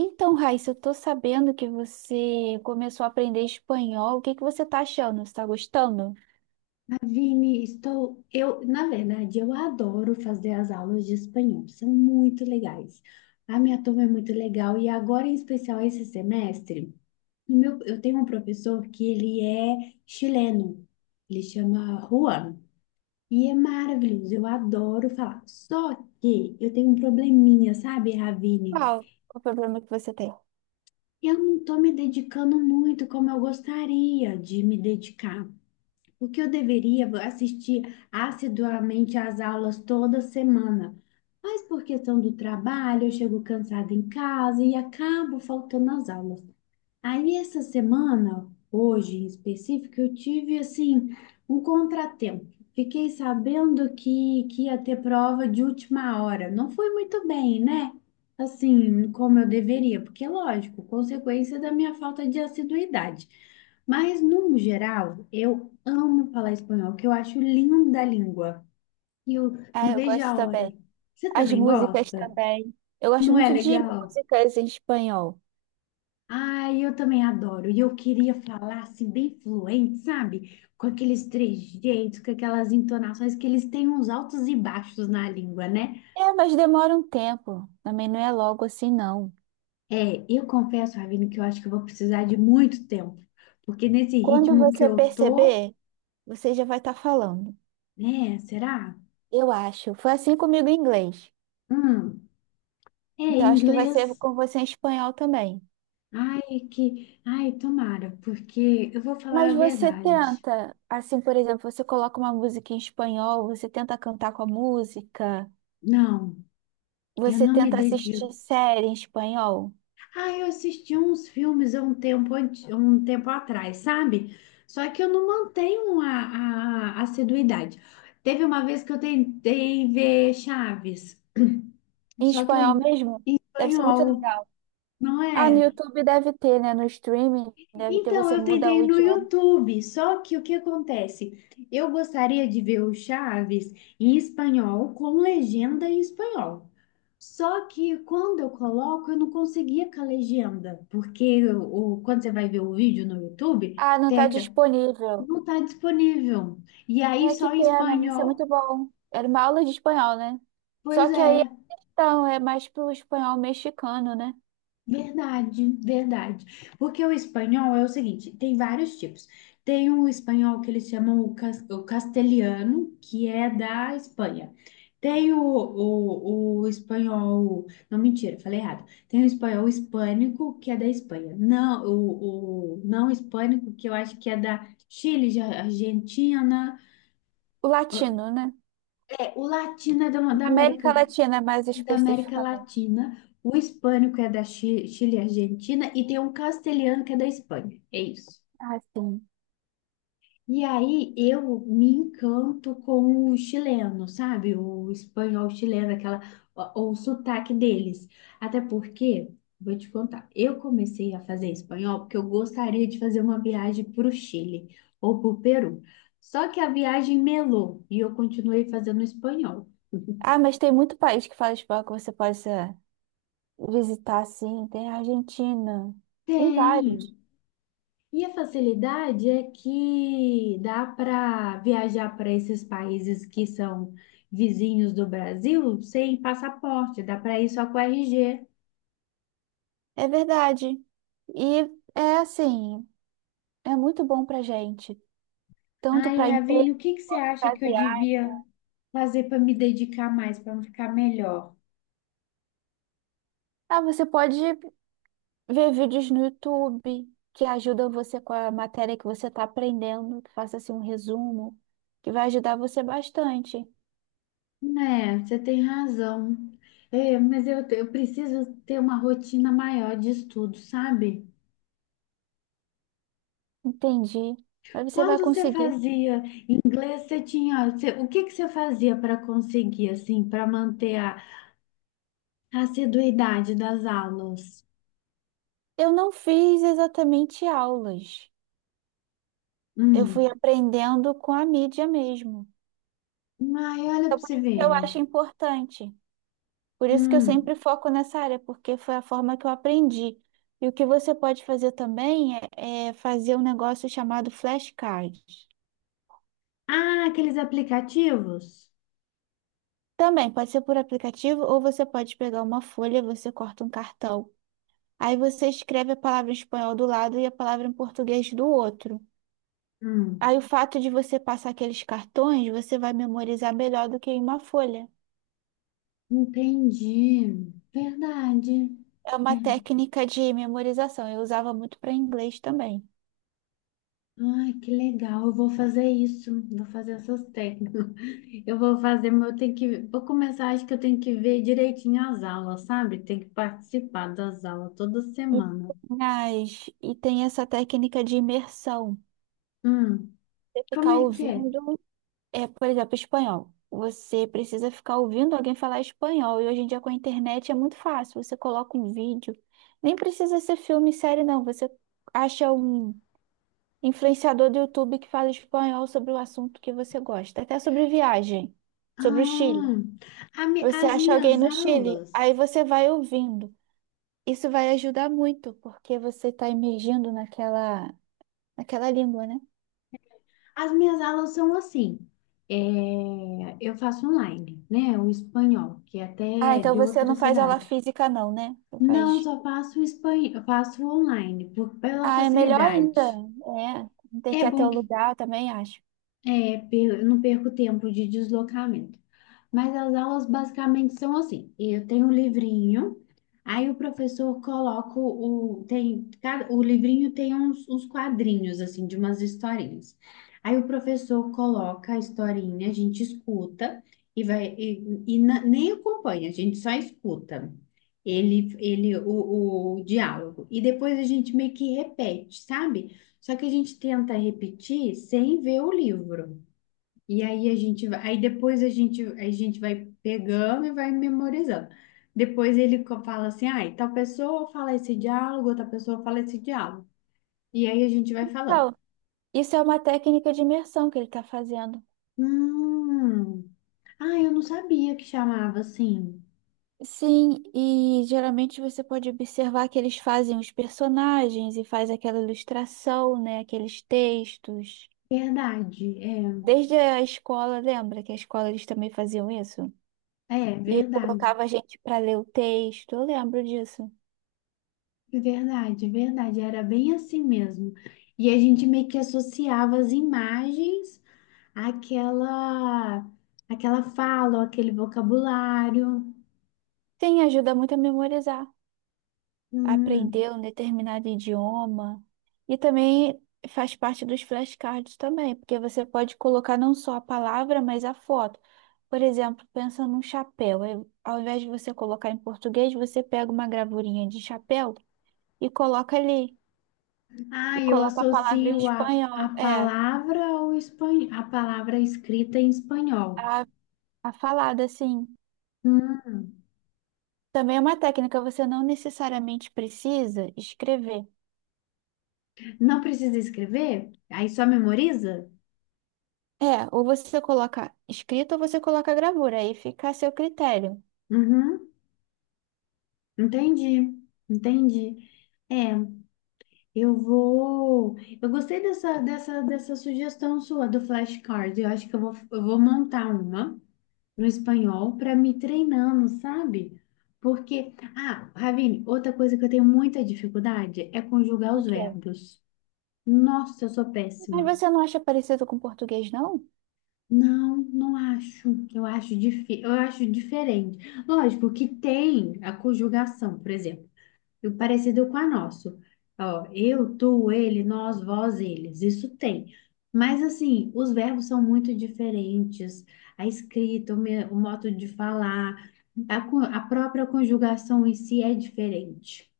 Então, Raíssa, eu tô sabendo que você começou a aprender espanhol. O que você tá achando? Você tá gostando? Vini, estou. Eu, na verdade, eu adoro fazer as aulas de espanhol, são muito legais. A minha turma é muito legal e agora, em especial, esse semestre, eu tenho um professor que ele é chileno, ele chama Juan. E é maravilhoso, eu adoro falar. Só que eu tenho um probleminha, sabe, Ravine? Qual o problema que você tem? Eu não estou me dedicando muito como eu gostaria de me dedicar porque eu deveria assistir assiduamente às aulas toda semana. Mas por questão do trabalho, eu chego cansada em casa e acabo faltando às aulas. Aí essa semana, hoje em específico, eu tive assim um contratempo. Fiquei sabendo que ia ter prova de última hora. Não foi muito bem, né? Assim, como eu deveria, porque lógico, consequência da minha falta de assiduidade. Mas, no geral, eu amo falar espanhol, que eu acho linda a língua. E eu Ah, não eu vejo gosto a hora. também. Você As também músicas gosta? também. Eu gosto Não é muito de legal? músicas em espanhol. Ai, eu também adoro. E eu queria falar assim, bem fluente, sabe? Com aqueles trejeitos, com aquelas entonações que eles têm uns altos e baixos na língua, né? É, mas demora um tempo. Também não é logo assim, não. É, eu confesso, Ravine, que eu acho que eu vou precisar de muito tempo, porque nesse Quando ritmo que você eu tô, perceber, você já vai estar falando. né? Será? Eu acho. Foi assim comigo em inglês. Hum, é Então, acho que vai ser inglês. com você em espanhol também. Ai, que. Ai, tomara, porque eu vou falar a Mas você verdade. tenta, assim, por exemplo, você coloca uma música em espanhol, você tenta cantar com a música, Não, eu você não me tenta dedico. assistir série em espanhol. Ah, eu assisti uns filmes há um tempo, um tempo atrás, sabe? Só que eu não mantenho a assiduidade. Teve uma vez que eu tentei ver Chaves, Em só que eu espanhol não mesmo? Deve ser muito espanhol, legal. não Ah, no é? YouTube deve ter, né? No streaming deve ter, Então, você eu muda tentei o no idioma. YouTube, só que o que acontece? Eu gostaria de ver o Chaves em espanhol, com legenda em espanhol. Só que quando eu coloco, eu não conseguia com a legenda, porque quando você vai ver o vídeo no YouTube, Ah, não tá teca, disponível. não está disponível. E aí É, que só em pena, ia ser espanhol. muito bom. Era uma aula de espanhol, né? Pois Só que é. aí, então, é mais pro espanhol mexicano, né? Verdade, verdade. Porque o espanhol é o seguinte, tem vários tipos. Tem o espanhol que eles chamam o castelhano, que é da Espanha. Tem o espanhol, não, mentira, falei errado. Tem o espanhol hispânico, que é da Espanha. Não, o não hispânico, que eu acho que é da Chile, de Argentina. O latino, né? É, o latino é América Latina, mais da América especificamente. Latina, o hispânico é da Chile e Argentina, e tem um castelhano que é da Espanha. É isso. Ah, sim. E aí eu me encanto com o chileno, sabe? O espanhol chileno, aquela, o sotaque deles. Até porque, vou te contar, eu comecei a fazer espanhol porque eu gostaria de fazer uma viagem para o Chile ou para o Peru. Só que a viagem melou e eu continuei fazendo espanhol. Ah, mas tem muito país que fala espanhol que você pode visitar, sim. Tem a Argentina, tem vários. Tem. E a facilidade é que dá para viajar para esses países que são vizinhos do Brasil sem passaporte, dá para ir só com RG. É verdade. E é assim, é muito bom pra gente, tanto Ai, para emprego, Ravine, o que que você acha para que eu viagem. devia fazer para me dedicar mais, para ficar melhor? Ah, você pode ver vídeos no YouTube que ajudam você com a matéria que você está aprendendo, que faça assim um resumo, que vai ajudar você bastante. É, você tem razão. É, mas eu preciso ter uma rotina maior de estudo, sabe? Entendi. Mas você vai Quando você conseguir. fazia inglês, o que que você fazia para conseguir, assim, para manter a assiduidade das aulas. Eu não fiz exatamente aulas. Eu fui Hum. aprendendo com a mídia mesmo, Ai, olha para você que eu ver. acho importante. Por isso que eu Hum. sempre foco nessa área, porque foi a forma que eu aprendi. E o que você pode fazer também é fazer um negócio chamado flashcard. Ah, aqueles aplicativos? Também pode ser por aplicativo ou você pode pegar uma folha, você corta um cartão. Aí você escreve a palavra em espanhol do lado e a palavra em português do outro. Hum. Aí o fato de você passar aqueles cartões, você vai memorizar melhor do que em uma folha. Entendi. Verdade. É uma Verdade. técnica de memorização. Eu usava muito para inglês também. Ai, que legal. Eu vou fazer isso. Vou fazer essas técnicas. Eu vou fazer, mas eu tenho que. Vou começar, acho que eu tenho que ver direitinho as aulas, sabe? Tem que participar das aulas toda E semana. Tem essa técnica de imersão. Hum. Você Como ficar é que é? ouvindo, é, por exemplo, espanhol. Você precisa ficar ouvindo alguém falar espanhol. E hoje em dia com a internet é muito fácil. Você coloca um vídeo. Nem precisa ser filme, série, não. Você acha um influenciador do YouTube que fala espanhol sobre o assunto que você gosta. Até sobre viagem, sobre o Chile. Ah, Você as acha alguém minhas no Chile, aulas. aí você vai ouvindo. Isso vai ajudar muito, porque você está imergindo naquela, naquela língua, né? As minhas aulas são assim. É, eu faço online, né? O espanhol, que é até Ah, é então de você outra não faz aula cidade. física, não, né? Você Não, faz. só faço espanhol, faço online, pela Ah, é melhor ainda. facilidade. É, não tem É que ir até bom o que lugar, eu também acho. é, eu não perco tempo de deslocamento. Mas as aulas basicamente são assim. Eu tenho um livrinho, aí o professor coloca o livrinho tem uns quadrinhos assim de umas historinhas. Aí o professor coloca a historinha, a gente escuta e vai e na- nem acompanha, a gente só escuta. O diálogo. E depois a gente meio que repete, sabe? Só que a gente tenta repetir sem ver o livro. E aí a gente vai, aí depois a gente vai pegando e vai memorizando. Depois ele fala assim, ai, tal pessoa fala esse diálogo, outra pessoa fala esse diálogo. E aí a gente vai falando. Então, isso é uma técnica de imersão que ele está fazendo. Hum, ah, eu não sabia que chamava assim. Sim, e geralmente você pode observar que eles fazem os personagens e faz aquela ilustração, né? Aqueles textos. Verdade, é, Desde a escola, lembra que a escola eles também faziam isso? é, E verdade, colocava a gente para ler o texto. Eu lembro disso. verdade, verdade, era bem assim mesmo. E a gente meio que associava as imagens àquela, àquela fala, ou aquele vocabulário. Sim, ajuda muito a memorizar, a Hum. aprender um determinado idioma. E também faz parte dos flashcards também, porque você pode colocar não só a palavra, mas a foto. Por exemplo, pensa num chapéu. Aí, ao invés de você colocar em português, você pega uma gravurinha de chapéu e coloca ali. Ah, E eu coloca a palavra em associo a espanhol. É, palavra ao espan... a palavra escrita em espanhol. a, a falada, assim. Hum, Também é uma técnica, você não necessariamente precisa escrever. não precisa escrever? Aí só memoriza? É, ou você coloca escrito ou você coloca gravura, aí fica a seu critério. Uhum, entendi, entendi. É, eu vou. Eu gostei dessa sugestão sua do flashcard. Eu acho que eu vou montar uma no espanhol para me treinando, sabe? Porque, ah, Ravine, outra coisa que eu tenho muita dificuldade é conjugar os Ok. verbos. Nossa, eu sou péssima. Mas você não acha parecido com português, não? Não, não acho. Eu acho difi... eu acho diferente. Lógico que tem a conjugação, por exemplo, e o parecido com a nossa. Ó, eu, tu, ele, nós, vós, eles. Isso tem. Mas assim, os verbos são muito diferentes. A escrita, o modo de falar, a própria conjugação em si é diferente.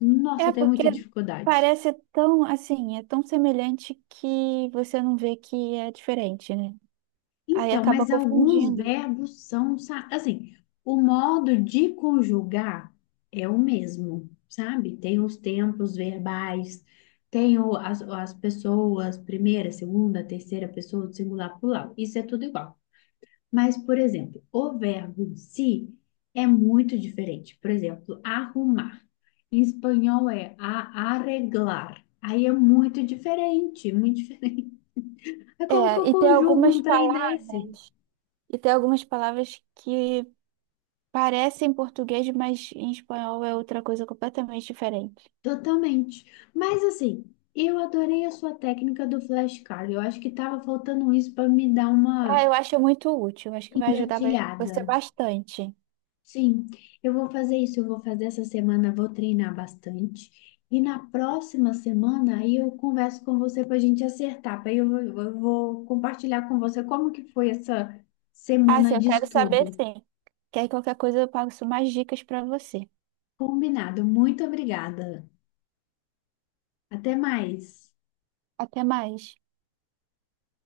Nossa, eu É, tenho porque muita dificuldade. parece tão assim, é tão semelhante que você não vê que é diferente, né? Aí Então, acaba mas alguns confundindo. verbos são, assim, o modo de conjugar é o mesmo, sabe? Tem os tempos verbais, as pessoas, primeira, segunda, terceira pessoa, do singular, plural, isso é tudo igual. Mas, por exemplo, o verbo em si é muito diferente. Por exemplo, arrumar. Em espanhol é arreglar. Aí é muito diferente, muito diferente. É como que eu É, e tem conjugo algumas um trem palavras, desse? e tem algumas palavras que parecem português, mas em espanhol é outra coisa completamente diferente. Totalmente. Mas assim, eu adorei a sua técnica do flashcard. Eu acho que tava faltando isso para me dar uma Ah, eu acho muito útil. Acho que vai ajudar gatilhada. você bastante. Sim, eu vou fazer isso, eu vou fazer essa semana, vou treinar bastante. E na próxima semana aí eu converso com você para a gente acertar. Aí eu vou compartilhar com você como que foi essa Ah, sim, semana eu de quero saber estudo. sim. Que aí qualquer coisa eu passo mais dicas para você. Combinado. Muito obrigada. Até mais. Até mais.